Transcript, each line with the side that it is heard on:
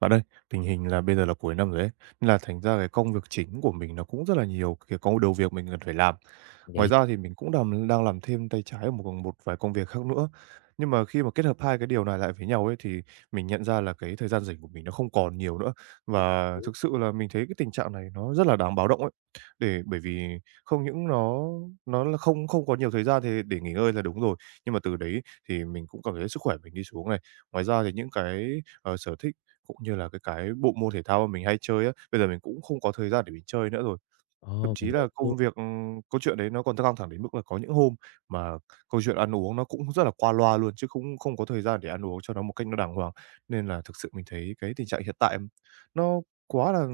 right: Bạn ơi, tình hình là bây giờ là cuối năm rồi ấy, nên là thành ra cái công việc chính của mình nó cũng rất là nhiều, cái đầu việc mình cần phải làm. Ngoài
left: Vậy.
right: ra thì mình cũng đang làm thêm tay trái ở một một vài công việc khác nữa. Nhưng mà khi mà kết hợp hai cái điều này lại với nhau ấy, thì mình nhận ra là cái thời gian rảnh của mình nó không còn nhiều nữa. Và
left: Hiểu.
right: thực sự là mình thấy cái tình trạng này nó rất là đáng báo động ấy. Bởi vì không những nó là không không có nhiều thời gian thì để nghỉ ngơi là đúng rồi, nhưng mà từ đấy thì mình cũng cảm thấy sức khỏe mình đi xuống này. Ngoài ra thì những cái, sở thích cũng như là cái bộ môn thể thao mà mình hay chơi á, bây giờ mình cũng không có thời gian để mình chơi nữa rồi. Thậm
left: Ồ,
right: chí
left: mình hiểu
right: là
left: luôn.
right: công việc câu chuyện đấy nó còn căng thẳng đến mức là có những hôm mà câu chuyện ăn uống nó cũng rất là qua loa luôn, chứ cũng không có thời gian để ăn uống cho nó một cách nó đàng hoàng. Nên là thực sự mình thấy cái tình trạng hiện tại nó quá là,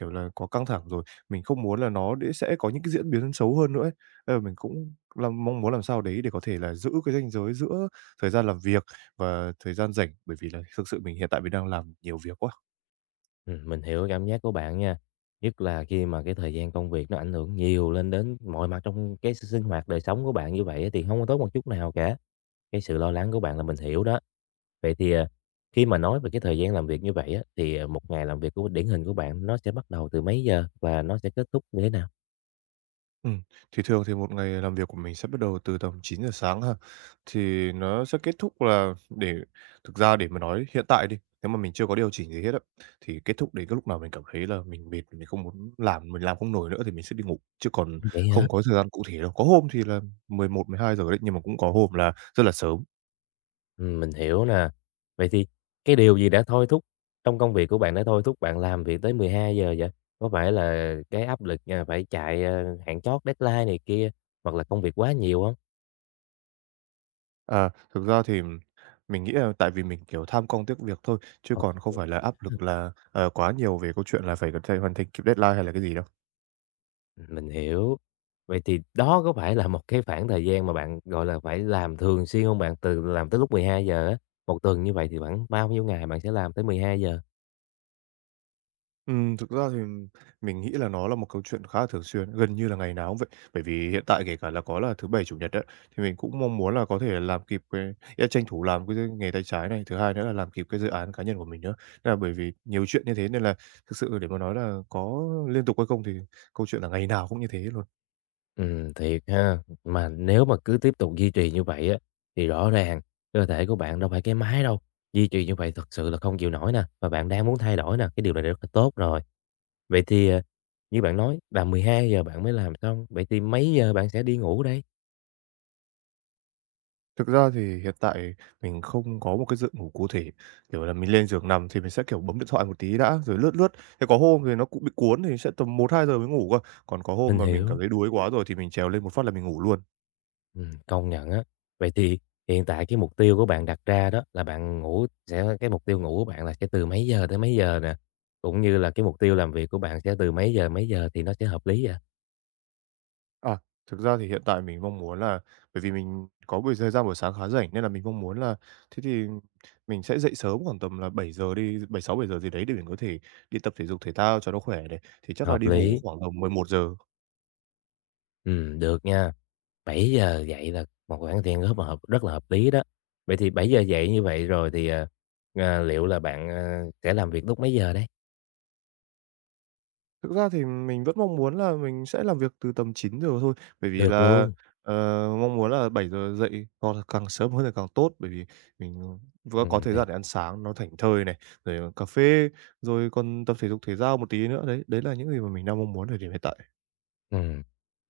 right: kiểu là, quá căng thẳng rồi, mình không muốn là nó sẽ có những cái diễn biến xấu hơn nữa ấy. Nên là mình cũng mong muốn làm sao đấy để có thể là giữ cái ranh giới giữa thời gian làm việc và thời gian rảnh, bởi vì là thực sự mình hiện tại mình đang làm nhiều việc quá.
left: Mình hiểu cái cảm giác của bạn nha. Nhất là khi mà cái thời gian công việc nó ảnh hưởng nhiều lên đến mọi mặt trong cái sinh hoạt đời sống của bạn như vậy á thì không có tốt một chút nào cả. Cái sự lo lắng của bạn là mình hiểu đó. Vậy thì, khi mà nói về cái thời gian làm việc như vậy á, thì, một ngày làm việc của điển hình của bạn nó sẽ bắt đầu từ mấy giờ và nó sẽ kết thúc như thế nào?
right: Ừm, thì thường thì một ngày làm việc của mình sẽ bắt đầu từ tầm 9 giờ sáng ha, thì nó sẽ kết thúc là để thực ra để mà nói hiện tại đi, nếu mà mình chưa có điều chỉnh gì hết á, thì kết thúc đến cái lúc nào mình cảm thấy là mình mệt, mình không muốn làm, mình làm không nổi nữa thì mình sẽ đi ngủ, chứ còn
left: Vậy hả?
right: không có thời gian cụ thể đâu. Có hôm thì là 10, 11, 12 giờ đấy, nhưng mà cũng có hôm là rất là sớm.
left: Mình hiểu nè. Vậy thì cái điều gì đã thôi thúc trong công việc của bạn đã thôi thúc bạn làm việc tới 12 giờ? Có phải là cái áp lực, phải chạy, hạn chót, deadline này kia, hoặc là công việc quá nhiều không?
right: À, thực ra thì mình nghĩ là tại vì mình, kiểu, tham công tiếc việc thôi, chứ
left: Ờ,
right: còn không phải là áp lực là, quá nhiều về câu chuyện là phải có thể hoàn thành kịp deadline hay là cái gì đâu.
left: mình hiểu. Vậy thì đó có phải là một cái khoảng thời gian mà bạn, gọi là, phải làm thường xuyên không bạn? Từ làm tới lúc 12:00 á, một tuần như vậy thì khoảng bao nhiêu ngày bạn sẽ làm tới 12 giờ?
right: Thực ra thì mình nghĩ là nó là một câu chuyện khá là thường xuyên, gần như là ngày nào cũng vậy. Bởi vì hiện tại kể cả là có là thứ Bảy, Chủ nhật á, thì mình cũng mong muốn là có thể làm kịp cái ý là tranh thủ làm cái nghề tay trái này, thứ hai nữa là làm kịp cái dự án cá nhân của mình nữa. Nên là bởi vì nhiều chuyện như thế nên là thực sự để mà nói là có liên tục hay không thì câu chuyện là ngày nào cũng như thế luôn.
left: Thiệt ha. Mà nếu mà cứ tiếp tục duy trì như vậy á, thì rõ ràng cơ thể của bạn đâu phải cái máy đâu. Duy trì như vậy thật sự là không chịu nổi nè, và bạn đang muốn thay đổi nè, cái điều này rất là tốt rồi. Vậy thì, như bạn nói là 12 giờ bạn mới làm xong, vậy thì mấy giờ bạn sẽ đi ngủ đây?
right: Thực ra thì hiện tại mình không có một cái giường ngủ cụ thể, kiểu là, mình lên giường nằm thì mình sẽ, kiểu, bấm điện thoại một tí đã, rồi lướt lướt. Thế có hôm thì nó cũng bị cuốn thì sẽ tầm 1-2 giờ mới ngủ cơ, còn có hôm
left: Mình
right: mà mình cảm
left: hiểu,
right: thấy đuối quá rồi thì mình trèo lên một phát là mình ngủ luôn.
left: công nhận á. Vậy thì hiện tại cái mục tiêu của bạn đặt ra đó là bạn ngủ sẽ cái mục tiêu ngủ của bạn là sẽ từ mấy giờ tới mấy giờ nè? Cũng như là cái mục tiêu làm việc của bạn sẽ từ mấy giờ thì nó sẽ hợp lý vậy?
right: À, thực ra thì hiện tại mình mong muốn là bởi vì mình có thời gian buổi sáng khá rảnh nên là mình mong muốn là thế thì mình sẽ dậy sớm khoảng tầm là 7 giờ đi, 6-7 giờ gì đấy để mình có thể đi tập thể dục thể thao cho nó khỏe này, thì chắc là
left: Hợp
right: đi ngủ
left: lý.
right: khoảng tầm 11 giờ.
left: Được nha. Bảy giờ dậy là một khoản tiền rất là hợp lý đó. Vậy thì bảy giờ dậy như vậy rồi thì, liệu là bạn, sẽ làm việc lúc mấy giờ đấy?
right: Thực ra thì mình vẫn mong muốn là mình sẽ làm việc từ tầm 9 giờ thôi, bởi vì
left: Được
right: là,
left: luôn,
right: ờ, mong muốn là 7 giờ dậy hoặc là càng sớm hơn thì càng tốt, bởi vì mình vừa có thời
left: thì
right: gian để ăn sáng nó thảnh thơi này, rồi cà phê, rồi còn tập thể dục thể thao một tí nữa. Đấy, đấy là những gì mà mình đang mong muốn thời điểm hiện tại.
left: ừm,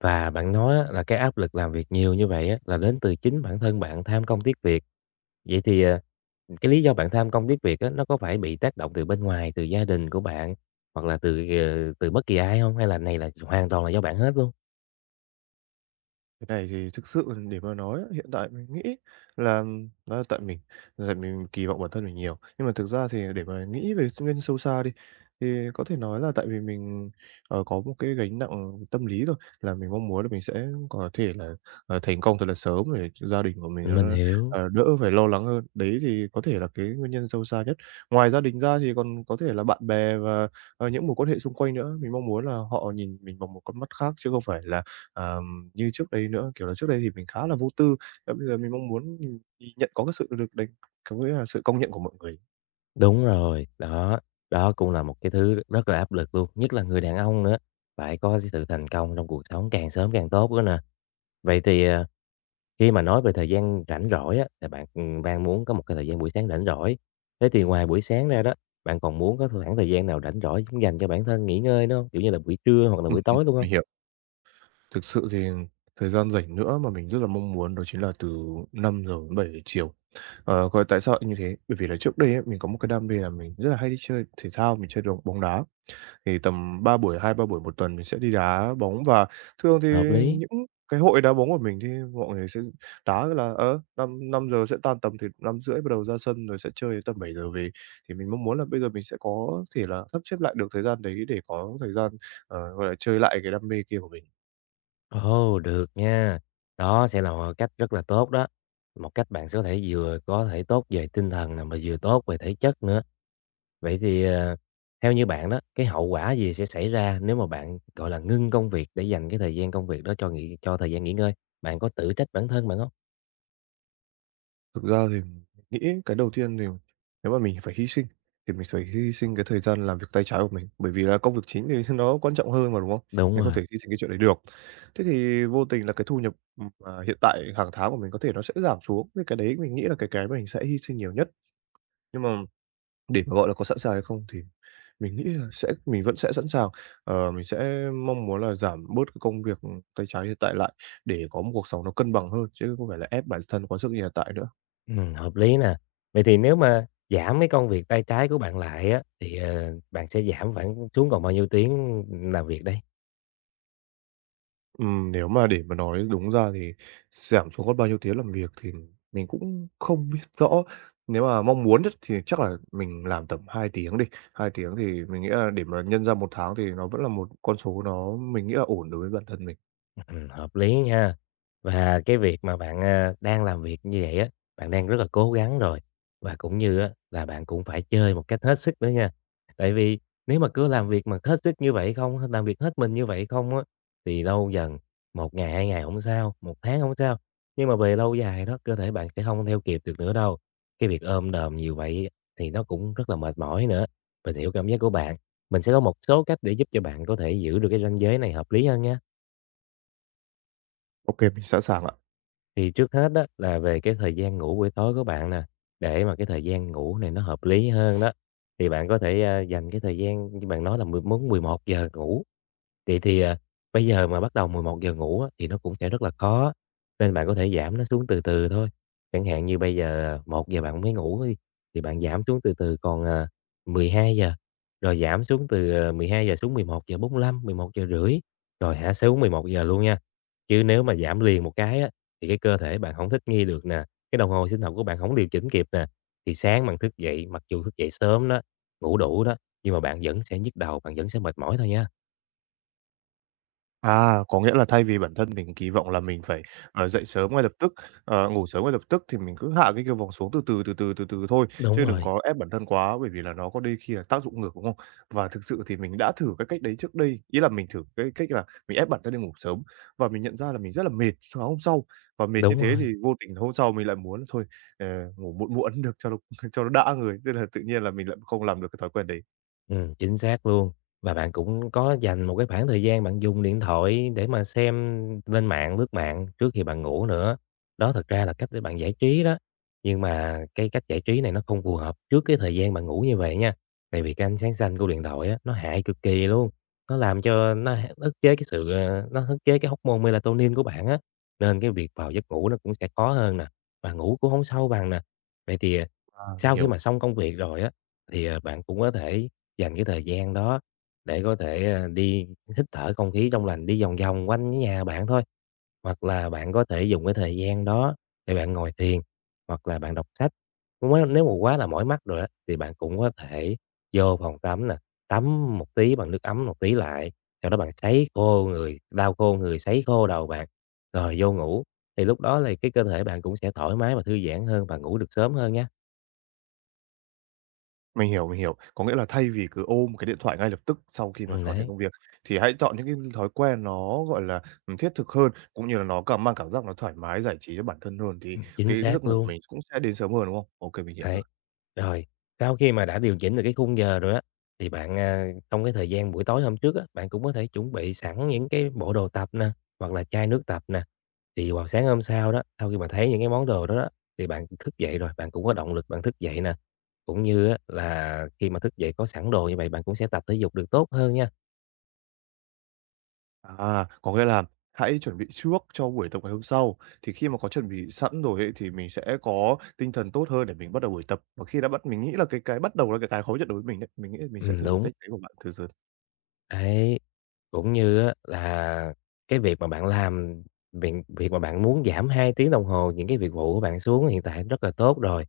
left: và bạn nói á là cái áp lực làm việc nhiều như vậy á là đến từ chính bản thân bạn tham công tiếc việc. Vậy thì, cái lý do bạn tham công tiếc việc á, nó có phải bị tác động từ bên ngoài, từ gia đình của bạn, hoặc là từ, ờ, từ bất kỳ ai không? Hay là này là hoàn toàn là do bạn hết luôn?
right: Cái này thì thực sự để mà nói á, hiện tại mình nghĩ là nó là tại mình kỳ vọng bản thân mình nhiều. Nhưng mà thực ra thì để mà nghĩ về nguyên nhân sâu xa đi, thì có thể nói là tại vì mình, có một cái gánh nặng tâm lý thôi, là mình mong muốn là mình sẽ có thể là, thành công thật là sớm để gia đình của mình
left: Mình
right: nó,
left: hiểu.
right: đỡ phải lo lắng hơn. Đấy thì có thể là cái nguyên nhân sâu xa nhất. Ngoài gia đình ra thì còn có thể là bạn bè và, những mối quan hệ xung quanh nữa. Mình mong muốn là họ nhìn mình bằng một con mắt khác chứ không phải là, à như trước đấy nữa. Kiểu là trước đây thì mình khá là vô tư, và bây giờ mình mong muốn mình thì nhận có cái sự được đánh có nghĩa là sự công nhận của mọi người.
left: Đúng rồi, đó, đó cũng là một cái thứ rất là áp lực luôn, nhất là người đàn ông nữa, phải có cái sự thành công trong cuộc sống càng sớm càng tốt nữa nè. Vậy thì, khi mà nói về thời gian rảnh rỗi á, là bạn, đang muốn có một cái thời gian buổi sáng rảnh rỗi. Thế thì ngoài buổi sáng ra đó, bạn còn muốn có khoảng thời gian nào rảnh rỗi dành cho bản thân nghỉ ngơi nữa không? Kiểu như là buổi trưa hoặc là buổi tối luôn không?
right: Mình hiểu. Thực sự thì thời gian rảnh nữa mà mình rất là mong muốn đó chính là từ 5 giờ đến 7 giờ chiều. Ờ, coi tại sao lại như thế? Bởi vì là trước đây ấy, mình có một cái đam mê là mình rất là hay đi chơi thể thao, mình chơi bóng đá. Thì tầm 3 buổi, 2-3 buổi một tuần mình sẽ đi đá bóng. Và thường thì
left: Hợp lý.
right: những cái hội đá bóng của mình thì mọi người sẽ đá là, ở năm năm giờ sẽ tan tầm thì 5 rưỡi bắt đầu ra sân rồi sẽ chơi đến tầm 7 giờ về. Thì mình mong muốn là bây giờ mình sẽ có thể là sắp xếp lại được thời gian đấy để có thời gian, gọi là, chơi lại cái đam mê kia của mình.
left: Ồ, được nha, đó sẽ là một cách rất là tốt đó, một cách bạn sẽ có thể vừa có thể tốt về tinh thần nè, mà vừa tốt về thể chất nữa. Vậy thì, theo như bạn đó, cái hậu quả gì sẽ xảy ra nếu mà bạn, gọi là, ngưng công việc để dành cái thời gian công việc đó cho nghỉ cho thời gian nghỉ ngơi? Bạn có tự trách bản thân bạn không?
right: Thực ra thì nghĩ cái đầu tiên thì nếu mà mình phải hy sinh thì mình phải hy sinh cái thời gian làm việc tay trái của mình, bởi vì là công việc chính thì nó quan trọng hơn mà, đúng không?
left: Đúng
right: Mình không thể
left: rồi,
right: hy sinh cái chuyện đấy được. Thế thì vô tình là cái thu nhập, hiện tại hàng tháng của mình có thể nó sẽ giảm xuống, thì cái đấy mình nghĩ là cái mình sẽ hy sinh nhiều nhất. Nhưng mà để mà gọi là có sẵn sàng hay không thì mình nghĩ là mình vẫn sẽ sẵn sàng. Ờ, mình sẽ mong muốn là giảm bớt cái công việc tay trái hiện tại lại để có một cuộc sống nó cân bằng hơn, chứ không phải là ép bản thân quá sức như hiện tại nữa.
left: hợp lý nè. Vậy thì nếu mà giảm cái công việc tay trái của bạn lại á, thì, bạn sẽ giảm khoảng xuống còn bao nhiêu tiếng làm việc đây?
right: Nếu mà để mà nói đúng ra thì giảm xuống còn bao nhiêu tiếng làm việc thì mình cũng không biết rõ. Nếu mà mong muốn nhất thì chắc là mình làm tầm 2 tiếng đi, 2 tiếng thì mình nghĩ là để mà nhân ra một tháng thì nó vẫn là một con số nó mình nghĩ là ổn đối với bản thân mình.
left: Hợp lý nha. Và cái việc mà bạn, đang làm việc như vậy á, bạn đang rất là cố gắng rồi, và cũng như á là bạn cũng phải chơi một cách hết sức nữa nha. Tại vì nếu mà cứ làm việc mà hết sức như vậy không, làm việc hết mình như vậy không á, thì lâu dần, 1 ngày, 2 ngày không sao, 1 tháng không sao, nhưng mà về lâu dài đó, cơ thể bạn sẽ không theo kịp được nữa đâu. Cái việc ôm đờm nhiều vậy thì nó cũng rất là mệt mỏi nữa. Mình hiểu cảm giác của bạn, mình sẽ có một số cách để giúp cho bạn có thể giữ được cái ranh giới này hợp lý hơn nha.
right: OK, mình sẵn sàng ạ.
left: Thì trước hết đó là về cái thời gian ngủ buổi tối của bạn nè, để mà cái thời gian ngủ này nó hợp lý hơn đó, thì bạn có thể, dành cái thời gian như bạn nói là 11 giờ ngủ. Vậy thì, bây giờ mà bắt đầu 11 giờ ngủ á, thì nó cũng sẽ rất là khó, nên bạn có thể giảm nó xuống từ từ thôi. Chẳng hạn như bây giờ 1 giờ bạn mới ngủ đi, thì bạn giảm xuống từ từ còn, 12 giờ, rồi giảm xuống từ, giờ xuống 11 giờ 45, 11 giờ rưỡi, rồi hạ xuống 11 giờ luôn nha. Chứ nếu mà giảm liền một cái á, thì cái cơ thể bạn không thích nghi được nè, cái đồng hồ sinh học của bạn không điều chỉnh kịp nè, thì sáng bạn thức dậy, mặc dù thức dậy sớm đó, ngủ đủ đó, nhưng mà bạn vẫn sẽ nhức đầu, bạn vẫn sẽ mệt mỏi thôi nha.
right: À, có nghĩa là thay vì bản thân mình kỳ vọng là mình phải, dậy sớm ngay lập tức, ngủ sớm ngay lập tức thì mình cứ hạ cái kỳ vọng xuống từ từ, từ từ, từ từ thôi,
left: Đúng
right: chứ đừng
left: rồi.
right: có ép bản thân quá bởi vì là nó có đôi khi là tác dụng ngược, đúng không? Và thực sự thì mình đã thử cái cách đấy trước đây, ý là mình thử cái cách là mình ép bản thân đi ngủ sớm và mình nhận ra là mình rất là mệt sáng hôm sau, và mệt như
left: Đúng
right: thế thì
left: rồi.
right: vô tình hôm sau mình lại muốn thôi, ờ, ngủ muộn muộn được cho nó cho nó đã người, thế là tự nhiên là mình lại không làm được cái thói quen đấy.
left: Chính xác luôn. Và bạn cũng có dành một cái khoảng thời gian bạn dùng điện thoại để mà xem lên mạng, lướt mạng trước khi bạn ngủ nữa. Đó thật ra là cách để bạn giải trí đó, nhưng mà cái cách giải trí này nó không phù hợp trước cái thời gian bạn ngủ như vậy nha. Tại vì cái ánh sáng xanh của điện thoại á, nó hại cực kỳ luôn, nó làm cho nó h ức chế cái sự, nó ức chế cái hormone melatonin của bạn á, nên cái việc vào giấc ngủ nó cũng sẽ khó hơn nè, và ngủ cũng không sâu bằng nè. Vậy thì,
right: À, mình
left: sau khi
right: hiểu.
left: mà xong công việc rồi á, thì, bạn cũng có thể dành cái thời gian đó để có thể, đi hít thở không khí trong lành, đi vòng vòng quanh cái nhà bạn thôi. Hoặc là bạn có thể dùng cái thời gian đó để bạn ngồi thiền, hoặc là bạn đọc sách. Mới nếu mà quá là mỏi mắt rồi á, thì bạn cũng có thể vô phòng tắm nè, tắm một tí bằng nước ấm một tí lại, sau đó bạn sấy khô người, lau khô người, sấy khô đầu bạn, rồi vô ngủ. Thì lúc đó thì cái cơ thể bạn cũng sẽ thoải mái và thư giãn hơn và ngủ được sớm hơn nhé.
right: Mình hiểu, mình hiểu. Có nghĩa là thay vì cứ ôm cái điện thoại ngay lập tức sau khi mà hoàn thành
left: Đấy,
right: công việc, thì hãy chọn những cái thói quen nó, gọi là, thiết thực hơn, cũng như là nó mang cảm giác nó thoải mái, giải trí cho bản thân hơn, thì
left: chính
right: cái giấc
left: xác
right: ngủ
left: luôn.
right: mình cũng sẽ đến sớm hơn, đúng không? Ô kê, mình hiểu rồi.
left: Đấy, rồi sau khi mà đã điều chỉnh được cái khung giờ rồi á, thì bạn, trong cái thời gian buổi tối hôm trước á, bạn cũng có thể chuẩn bị sẵn những cái bộ đồ tập nè, hoặc là chai nước tập nè. Thì vào sáng hôm sau đó, sau khi mà thấy những cái món đồ đó đó, thì bạn thức dậy rồi, bạn cũng có động lực bạn thức dậy nè. Cũng như á là khi mà thức dậy có sẵn đồ như vậy, bạn cũng sẽ tập thể dục được tốt hơn nha.
right: À, có nghĩa là hãy chuẩn bị trước cho buổi tập ngày hôm sau, thì khi mà có chuẩn bị sẵn rồi ấy, thì mình sẽ có tinh thần tốt hơn để mình bắt đầu buổi tập. Và khi đã bắt mình nghĩ là cái bắt đầu là cái khó nhất đối với mình đấy, mình nghĩ là mình sẽ thử cái
left: Đúng.
right: cách đấy của bạn thử s.
left: Đấy, cũng như á là cái việc mà bạn làm, việc việc mà bạn muốn giảm 2 tiếng đồng hồ những cái việc vụ của bạn xuống hiện tại rất là tốt rồi.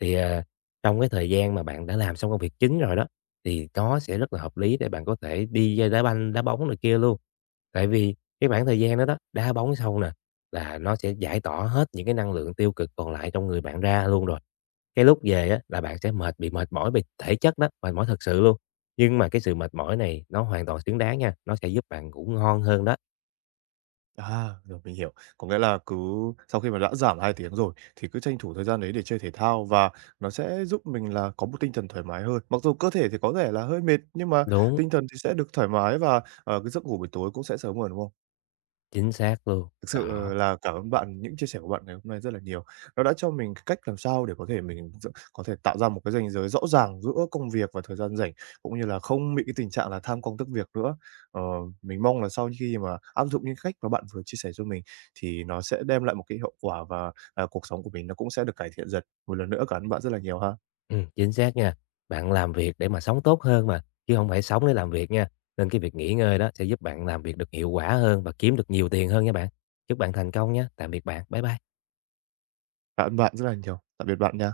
left: Thì, trong cái thời gian mà bạn đã làm xong công việc chính rồi đó, thì nó sẽ rất là hợp lý để bạn có thể đi chơi đá banh, đá bóng này kia luôn. Tại vì cái khoảng thời gian đó đó, đá bóng xong nè, là nó sẽ giải tỏa hết những cái năng lượng tiêu cực còn lại trong người bạn ra luôn rồi. Cái lúc về á là bạn sẽ mệt bị mệt mỏi về thể chất đó, mệt mỏi thật sự luôn. Nhưng mà cái sự mệt mỏi này nó hoàn toàn xứng đáng nha, nó sẽ giúp bạn ngủ ngon hơn đó.
right: À, rồi mình hiểu. Có nghĩa là cứ sau khi mà đã giảm 2 tiếng rồi thì cứ tranh thủ thời gian đấy để chơi thể thao và nó sẽ giúp mình là có một tinh thần thoải mái hơn. Mặc dù cơ thể thì có thể là hơi mệt nhưng mà
left: Đúng,
right: tinh thần thì sẽ được thoải mái và, cái giấc ngủ buổi tối cũng sẽ sớm hơn, đúng không?
left: chính xác luôn.
right: Thực sự
left: Đó,
right: là cảm ơn bạn, những chia sẻ của bạn ngày hôm nay rất là nhiều. Nó đã cho mình cái cách làm sao để có thể tạo ra một cái ranh giới rõ ràng giữa công việc và thời gian rảnh, cũng như là không bị cái tình trạng là tham công tiếc việc nữa. Ờ, mình mong là sau khi mà áp dụng những cách mà bạn vừa chia sẻ cho mình thì nó sẽ đem lại một cái hậu quả và, cuộc sống của mình nó cũng sẽ được cải thiện dần. Một lần nữa cảm ơn bạn rất là nhiều ha.
left: chính xác nha. Bạn làm việc để mà sống tốt hơn mà, chứ không phải sống để làm việc nha. Nên cái việc nghỉ ngơi đó sẽ giúp bạn làm việc được hiệu quả hơn và kiếm được nhiều tiền hơn nha bạn. Chúc bạn thành công nhé. Tạm biệt bạn. Bye bye.
right: Cảm ơn bạn rất là nhiều. Tạm biệt bạn nha.